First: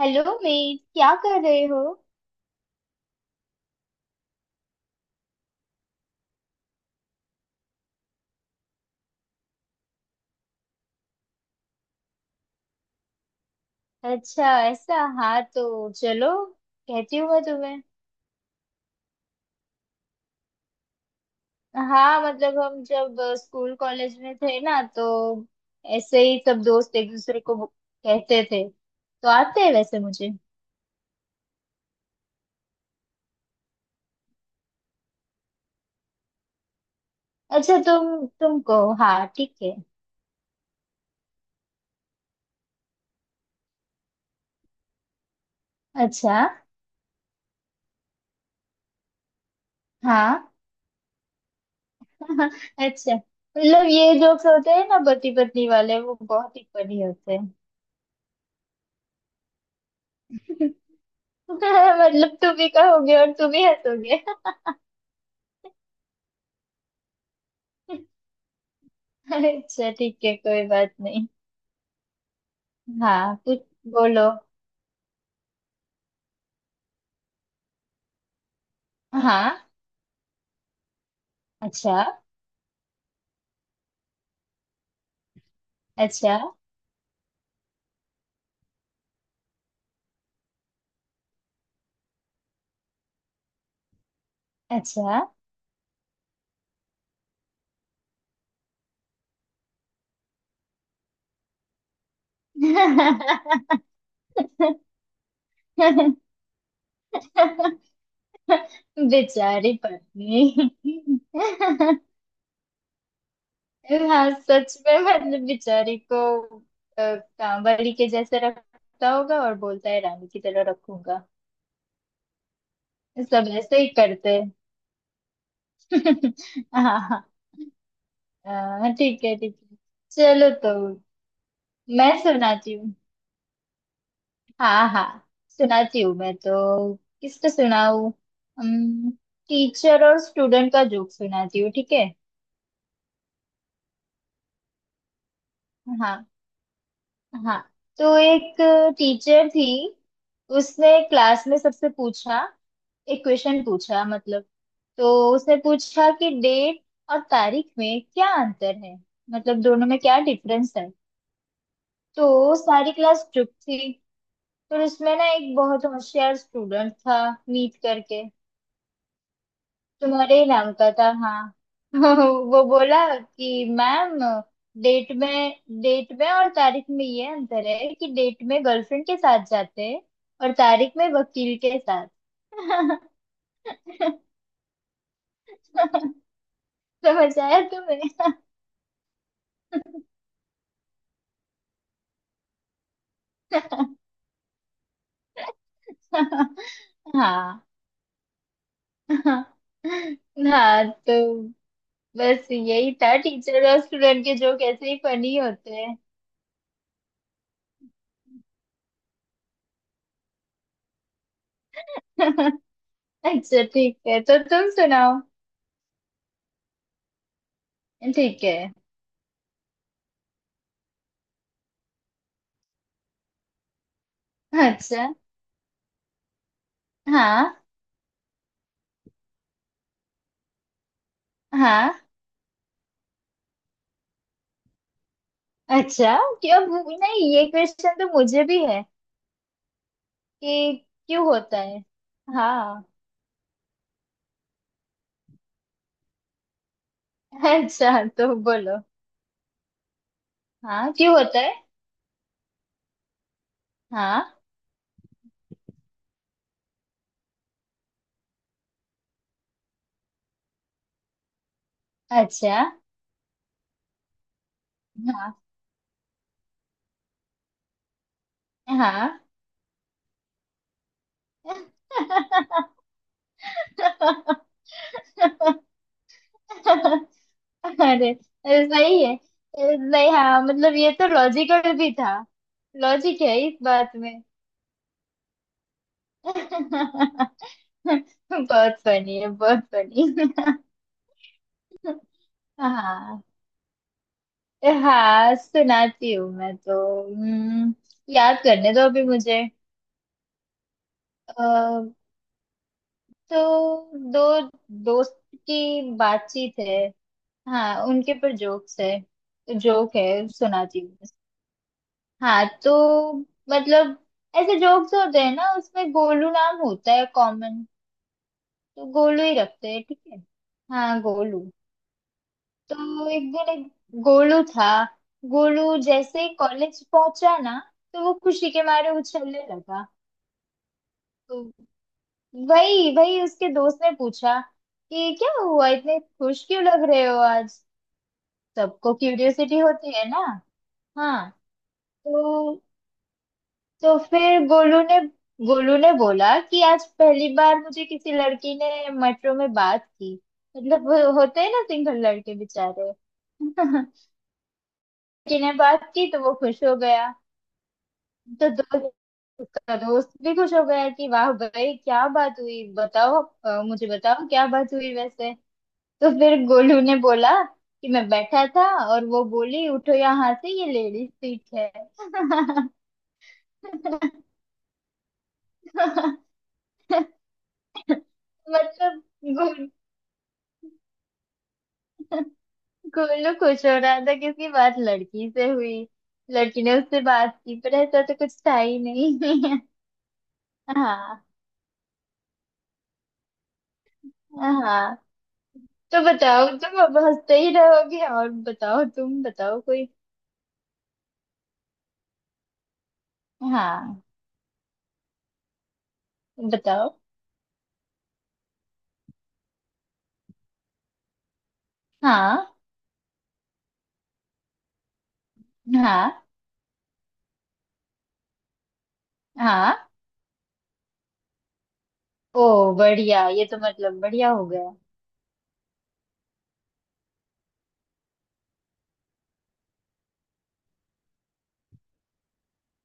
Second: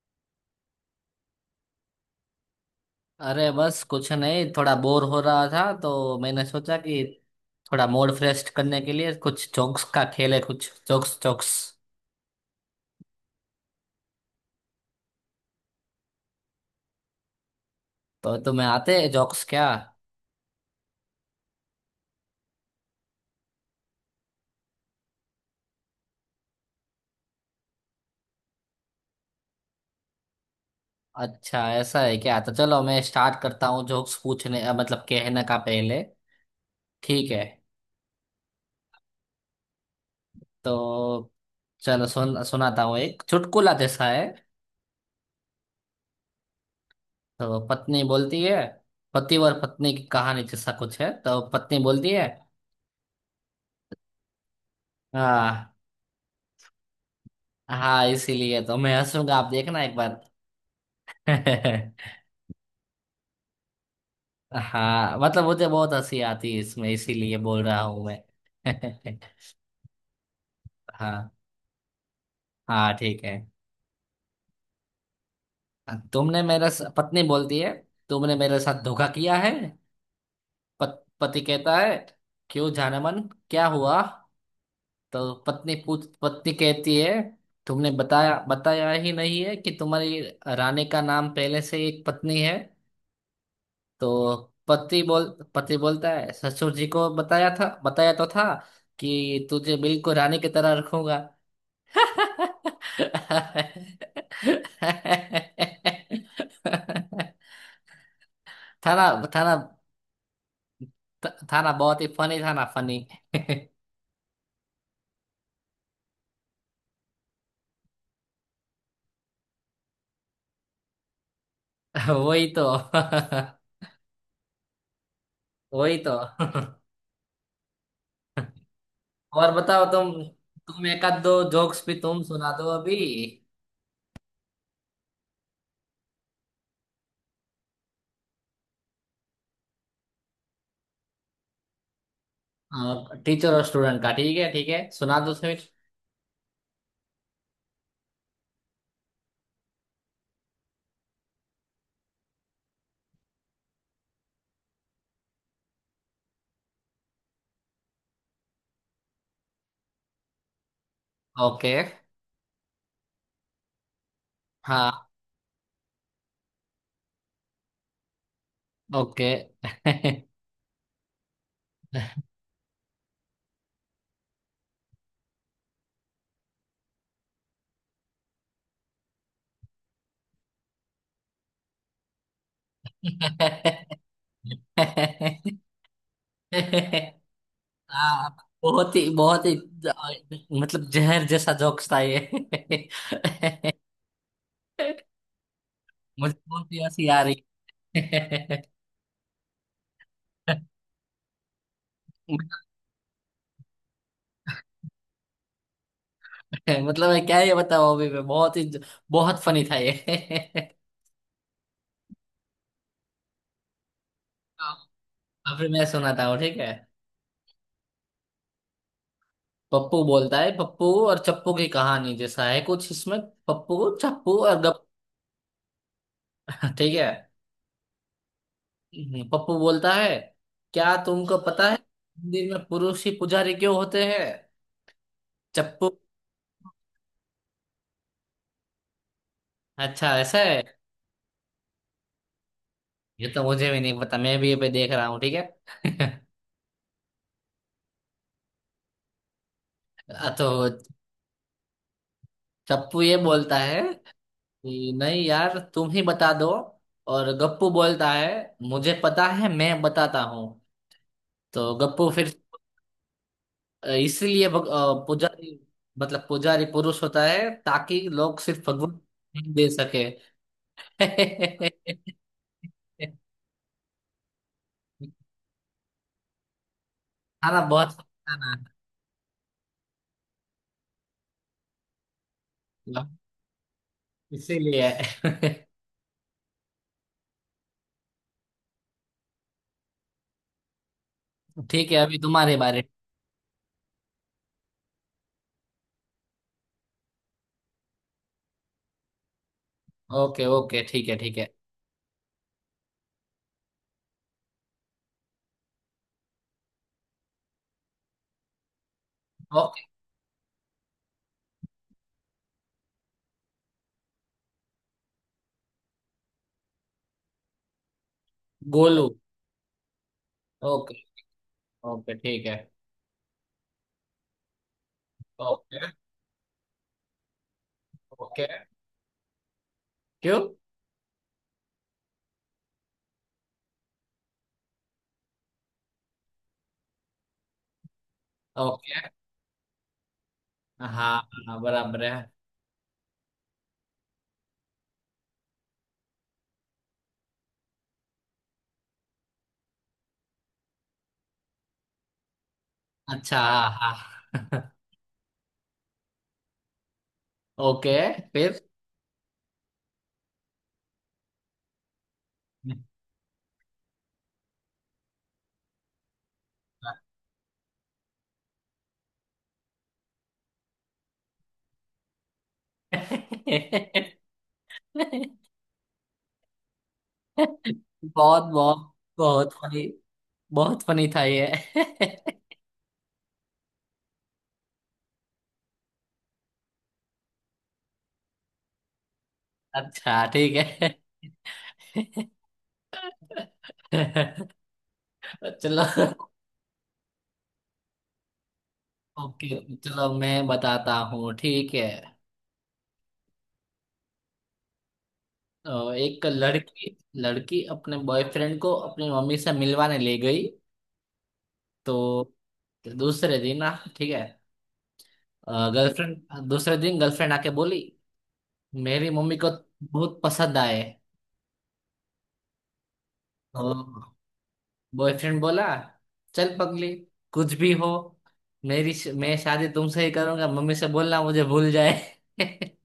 Hello Meet, क्या कर रहे हो। अरे बस कुछ नहीं। थोड़ा बोर हो रहा था तो मैंने सोचा कि थोड़ा मूड फ्रेश करने के लिए कुछ जोक्स का खेल है। कुछ जोक्स जोक्स। अच्छा ऐसा। हाँ तो चलो, कहती हूँ मैं तुम्हें। तो तुम्हें आते हैं जोक्स क्या? हाँ मतलब हम जब स्कूल कॉलेज में थे ना तो ऐसे ही सब दोस्त एक दूसरे को कहते थे, तो आते हैं वैसे मुझे। अच्छा, ऐसा है क्या? तो चलो, मैं स्टार्ट करता हूँ जोक्स पूछने, मतलब कहने का, पहले। ठीक है। अच्छा तुम कहो। हाँ ठीक है। तो चलो सुनाता हूँ एक चुटकुला जैसा है। अच्छा। तो पत्नी बोलती है। पति और पत्नी की कहानी हाँ। जैसा कुछ है। तो पत्नी बोलती है। अच्छा मतलब ये जोक्स होते हैं ना पति पत्नी हाँ। वाले, वो बहुत ही फनी होते हैं। हाँ इसीलिए तो मैं हंसूंगा, आप देखना एक बार। हाँ। मतलब तुम भी कहोगे और तुम ही हंसोगे। मतलब मुझे बहुत हंसी आती है इसमें, इसीलिए बोल रहा हूँ मैं। अच्छा ठीक है, कोई बात नहीं। हाँ। हाँ, ठीक है। हाँ कुछ बोलो। पत्नी बोलती है। तुमने मेरे साथ धोखा किया है। हाँ। पति कहता अच्छा। है, क्यों जानमन? क्या हुआ? तो अच्छा। पत्नी कहती है, तुमने बताया बताया ही नहीं है कि तुम्हारी रानी का नाम पहले से एक पत्नी है। तो पति अच्छा। बोल पति बोलता है, ससुर जी को बताया था, बताया तो था कि तुझे बिल्कुल रानी की तरह रखूंगा। था ना? था ना? बेचारी पत्नी। था ना बहुत ही फनी? था ना फनी? हाँ सच में, मतलब बेचारी को कांवड़ी के जैसे रखता होगा और बोलता है रानी की तरह रखूंगा। वही तो। सब ऐसे ही करते हैं। वही तो। हाँ हाँ। हाँ, ठीक है और ठीक है। बताओ तुम चलो तो तुम एक आध दो जोक्स भी मैं तुम सुना दो सुनाती हूँ। अभी। हाँ हाँ सुनाती हूँ मैं तो। किसका सुनाऊँ। टीचर और स्टूडेंट का जोक सुनाती हूँ, ठीक है। टीचर और स्टूडेंट का? ठीक है, ठीक है, सुना दो फिर। हाँ। हाँ तो एक टीचर थी। उसने क्लास में सबसे पूछा, एक क्वेश्चन पूछा मतलब। तो उसने पूछा कि डेट और तारीख में क्या अंतर है, मतलब दोनों में क्या डिफरेंस है। ओके। तो सारी क्लास चुप थी। फिर हाँ। उसमें ना एक बहुत होशियार स्टूडेंट था, मीत करके, तुम्हारे ही नाम का था। हाँ वो बोला कि मैम, डेट में डेट में और तारीख में ये अंतर है कि डेट में गर्लफ्रेंड के साथ जाते हैं और तारीख में वकील के साथ। ओके। समझ आया तुम्हें। हाँ। बहुत ही, मतलब जहर जैसा जोक्स था ये। मुझे बहुत ही हंसी आ रही। हाँ। हाँ तो बस यही था, टीचर और स्टूडेंट के जोक ऐसे ही फनी होते हैं। मतलब मैं क्या ये बताऊँ? अभी मैं बहुत फनी था ये। अच्छा ठीक है, तो तुम सुनाओ। अभी मैं सुनाता हूँ, ठीक है। ठीक है। पप्पू बोलता है। पप्पू और चप्पू की कहानी जैसा है कुछ इसमें। पप्पू, चप्पू और गप। अच्छा। ठीक है। हाँ। पप्पू बोलता है, क्या तुमको पता है हाँ। मंदिर में पुरुष ही पुजारी क्यों होते हैं? चप्पू। अच्छा क्यों नहीं ये क्वेश्चन तो मुझे भी है अच्छा, ऐसा है। कि क्यों होता है। हाँ। ये तो मुझे भी नहीं पता, मैं भी ये पे देख रहा हूँ, ठीक है। अच्छा तो बोलो। तो हाँ क्यों होता है। चप्पू ये बोलता है हाँ। कि नहीं यार, तुम ही बता दो। और गप्पू बोलता है, मुझे पता है, मैं बताता हूँ। तो गप्पू फिर, अच्छा। इसलिए हाँ। पुजारी, मतलब पुजारी पुरुष होता है ताकि लोग सिर्फ भगवान हाँ। ही दे सके। खाना बहुत अरे खाना, सही है। नहीं हाँ, मतलब ये तो लॉजिकल भी था, लॉजिक है इस बात में। इसीलिए। बहुत फनी है, बहुत फनी। ठीक है, अभी तुम्हारे बारे। हाँ। हाँ सुनाती हूँ मैं तो। हम्म, याद करने दो अभी मुझे। ओके, ओके, ठीक है, ठीक है। अ, तो दो दोस्त की बातचीत है, हाँ उनके पर जोक्स है, ओके। जोक है सुनाती हूँ। हाँ तो मतलब ऐसे जोक्स होते हैं ना उसमें गोलू नाम होता है कॉमन, तो गोलू। गोलू ही रखते हैं, ठीक है। ओके, हाँ गोलू। ओके, ठीक है। तो एक दिन एक गोलू था। गोलू ओके। जैसे ही कॉलेज पहुंचा ना, तो वो ओके। खुशी के मारे उछलने लगा। क्यों? तो वही वही उसके दोस्त ने पूछा कि क्या हुआ, इतने खुश क्यों लग रहे हो आज, सबको ओके। क्यूरियोसिटी होती है ना। हाँ, हाँ। हाँ बराबर है। तो तो फिर गोलू ने बोला कि आज पहली बार मुझे किसी लड़की ने मेट्रो में बात की। मतलब वो होते हैं ना सिंगल लड़के बेचारे। अच्छा। हाँ। लड़की हाँ। ने बात की तो वो खुश हो गया। ओके। तो फिर? दोस्त उसका दोस्त भी खुश हो गया कि वाह भाई क्या बात हुई, बताओ मुझे बताओ क्या बात हुई वैसे। तो फिर गोलू ने बोला कि मैं बैठा था और वो बोली उठो यहाँ से, ये लेडीज सीट है। बहुत, बहुत, मतलब बहुत गो- फनी। बहुत फनी था ये। गोलू खुश हो रहा था कि उसकी बात लड़की से हुई, लड़की ने उससे बात की, पर ऐसा तो कुछ था ही नहीं। अच्छा, ठीक है, हाँ। हाँ चलो। तो बताओ तुम, अब हंसते ही रहोगे। और बताओ तुम, ओके, बताओ कोई। चलो मैं बताता हूँ, ठीक है। हाँ एक बताओ। लड़की लड़की अपने बॉयफ्रेंड को अपनी मम्मी से मिलवाने ले गई। तो हाँ। दूसरे दिन ना, ठीक है। हाँ। गर्लफ्रेंड दूसरे दिन गर्लफ्रेंड आके बोली, मेरी मम्मी को हाँ। बहुत पसंद आए। ओ बढ़िया, ये तो मतलब और बढ़िया हो गया। बॉयफ्रेंड बोला, चल पगली, कुछ भी हो, मेरी मैं शादी तुमसे ही करूंगा, मम्मी से बोलना मुझे भूल जाए।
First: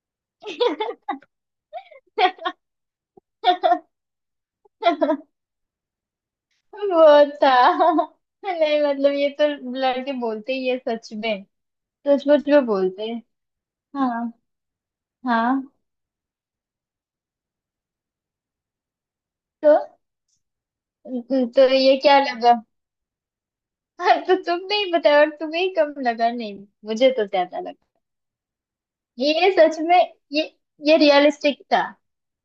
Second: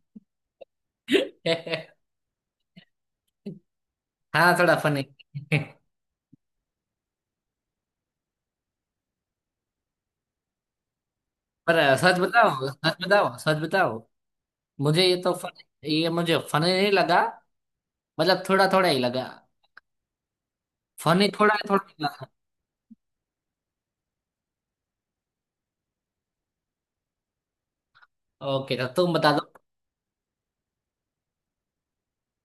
हाँ, थोड़ा फनी। वो था। नहीं मतलब ये तो लड़के बोलते ही है सच में। पर सच सच सच बताओ, में सच बोलते हैं। बताओ, सच बताओ। हाँ। मुझे ये तो फन हाँ ये मुझे फनी नहीं लगा। मतलब थोड़ा थोड़ा ही लगा। तो। फनी थोड़ा तो थोड़ा ये क्या लगा। लगा। तो तुमने ही बताया और तुम्हें ही कम लगा, नहीं मुझे तो ज्यादा लगा। ओके, तो तुम बता दो। ये सच में, ये ये रियलिस्टिक था।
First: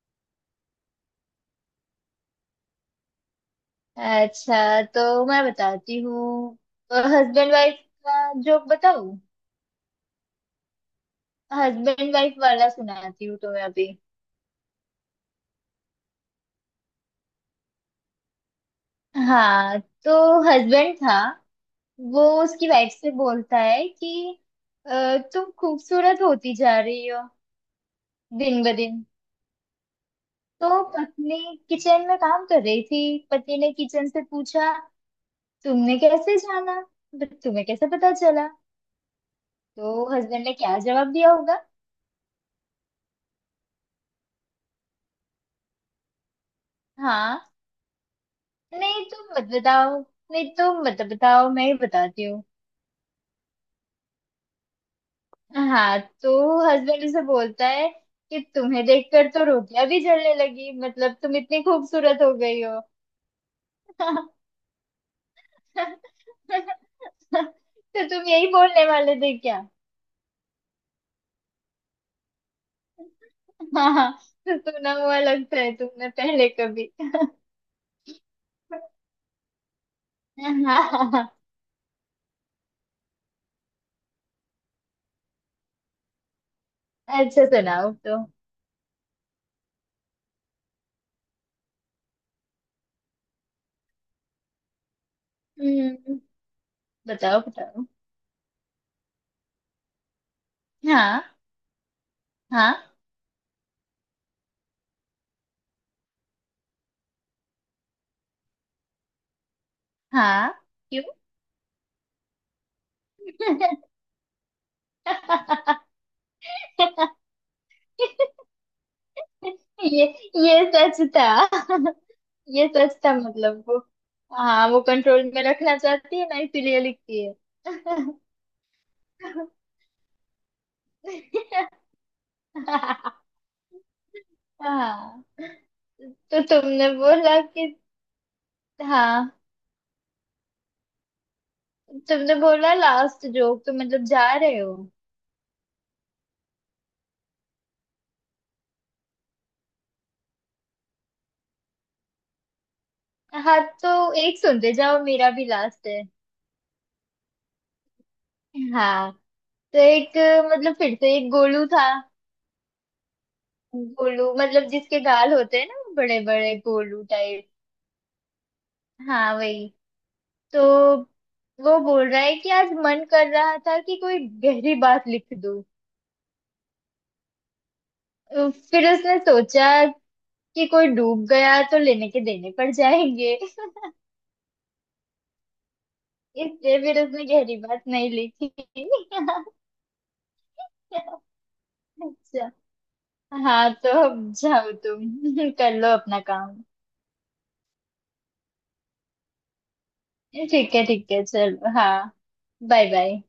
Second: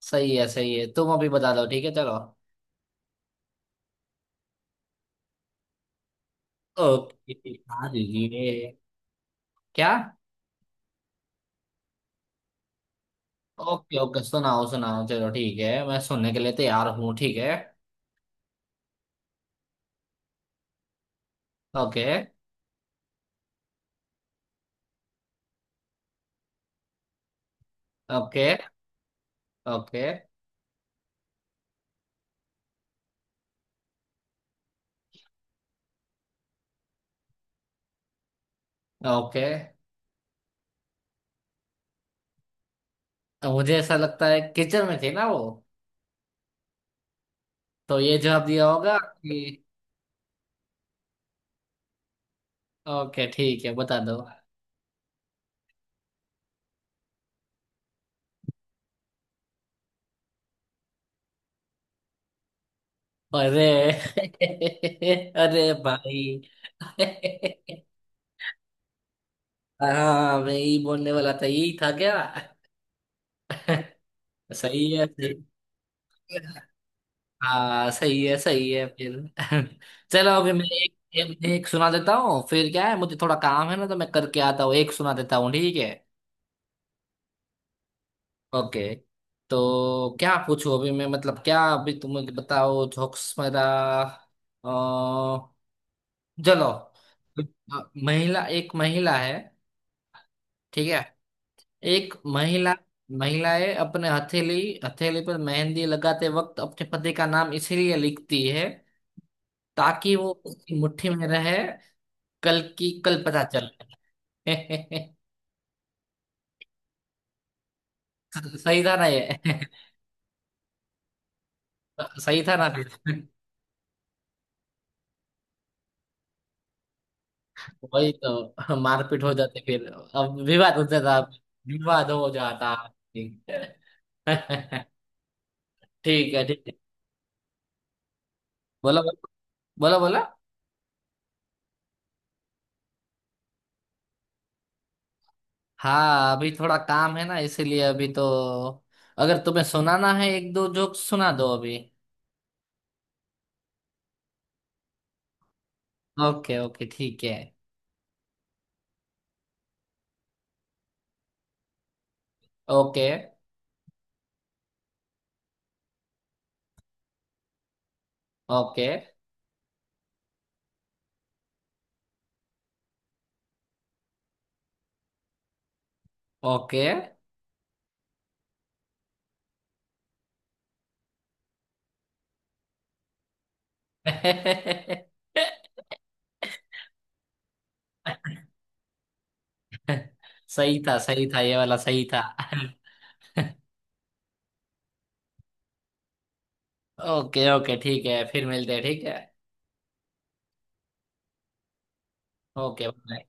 सही है, सही है। तुम अभी बता दो, ठीक है, चलो। अच्छा तो मैं बताती हूँ। ओके। हस्बैंड वाइफ हाँ, का जोक ये बताऊँ। क्या? हस्बैंड वाइफ वाला सुनाती हूँ तुम्हें अभी। ओके, ओके, सुनाओ, सुनाओ, चलो, ठीक है। मैं सुनने के लिए तैयार हूँ, ठीक है। हाँ। तो हस्बैंड था, ओके। वो उसकी वाइफ से बोलता है कि " तुम खूबसूरत होती जा रही हो ओके। दिन ब दिन। ओके। तो पत्नी किचन में काम कर रही थी, पति ने किचन से पूछा, तुमने कैसे जाना, मतलब तुम्हें कैसे पता चला। ओके। तो हस्बैंड ने क्या जवाब दिया होगा। मुझे ऐसा लगता है किचन में थी ना वो, हाँ तो ये जवाब दिया होगा नहीं तुम कि। मत बताओ, नहीं तुम मत बताओ, मैं ही बताती हूँ। ओके, ठीक है, बता दो। हाँ। तो हस्बैंड उसे बोलता है कि तुम्हें देखकर तो रोटियां भी जलने लगी, मतलब तुम इतनी खूबसूरत हो गई हो। अरे। तो अरे भाई। तुम यही बोलने वाले थे क्या। हाँ, मैं यही बोलने वाला था। यही था क्या? हाँ तो सही सुना है, हुआ सही। लगता है तुमने पहले कभी। हाँ, सही है, सही है फिर। चलो अभी मैं एक, हाँ। एक, एक सुना देता हूँ। फिर क्या है, मुझे थोड़ा काम है ना, तो मैं करके आता हूँ, एक सुना देता हूँ, ठीक है। अच्छा सुनाओ तो। ओके। तो क्या पूछूं अभी मैं, मतलब क्या? अभी तुम मुझे बताओ जोक्स मेरा। अ, हम्म, चलो। बताओ अ, बताओ। महिला एक महिला है, ठीक है। हाँ। एक महिला हाँ। महिलाएं अपने हथेली हथेली पर मेहंदी लगाते वक्त अपने पति का नाम इसीलिए लिखती है, ताकि वो हाँ। उसकी क्यों। मुट्ठी में रहे। कल की कल पता चल। सही था ना ये? ये ये सच था। सही था ये ना फिर? सच था मतलब वो, हाँ वो कंट्रोल में रखना चाहती है ना इसीलिए लिखती है। वही तो। मारपीट हो जाती फिर, अब विवाद होता था, विवाद हो जाता। ठीक है। हाँ ठीक तो है, ठीक है, तुमने बोला कि, बोलो, हाँ बोलो, बोलो। तुमने बोला लास्ट जोक, तो मतलब जा रहे हो। हाँ, अभी थोड़ा काम है ना, इसीलिए अभी तो, अगर तुम्हें सुनाना है एक दो जोक, सुना दो अभी। हाँ तो एक सुनते जाओ, मेरा भी लास्ट है। ओके, ओके, ठीक है। हाँ तो एक, मतलब फिर से एक गोलू था। ओके, गोलू मतलब जिसके गाल होते हैं ना बड़े बड़े, गोलू टाइप। ओके, हाँ वही। तो वो बोल रहा है कि आज मन कर रहा था कि कोई गहरी बात लिख दूं। ओके। फिर उसने सोचा कि कोई डूब गया तो लेने के देने पड़ जाएंगे, इसलिए फिर उसने गहरी बात नहीं लिखी। सही था, सही था, ये वाला सही था। अच्छा। हाँ तो अब जाओ तुम कर लो अपना काम। ओके, ओके, ठीक है, फिर मिलते हैं, ठीक है। ठीक है चलो हाँ। Bye okay, bye. बाय।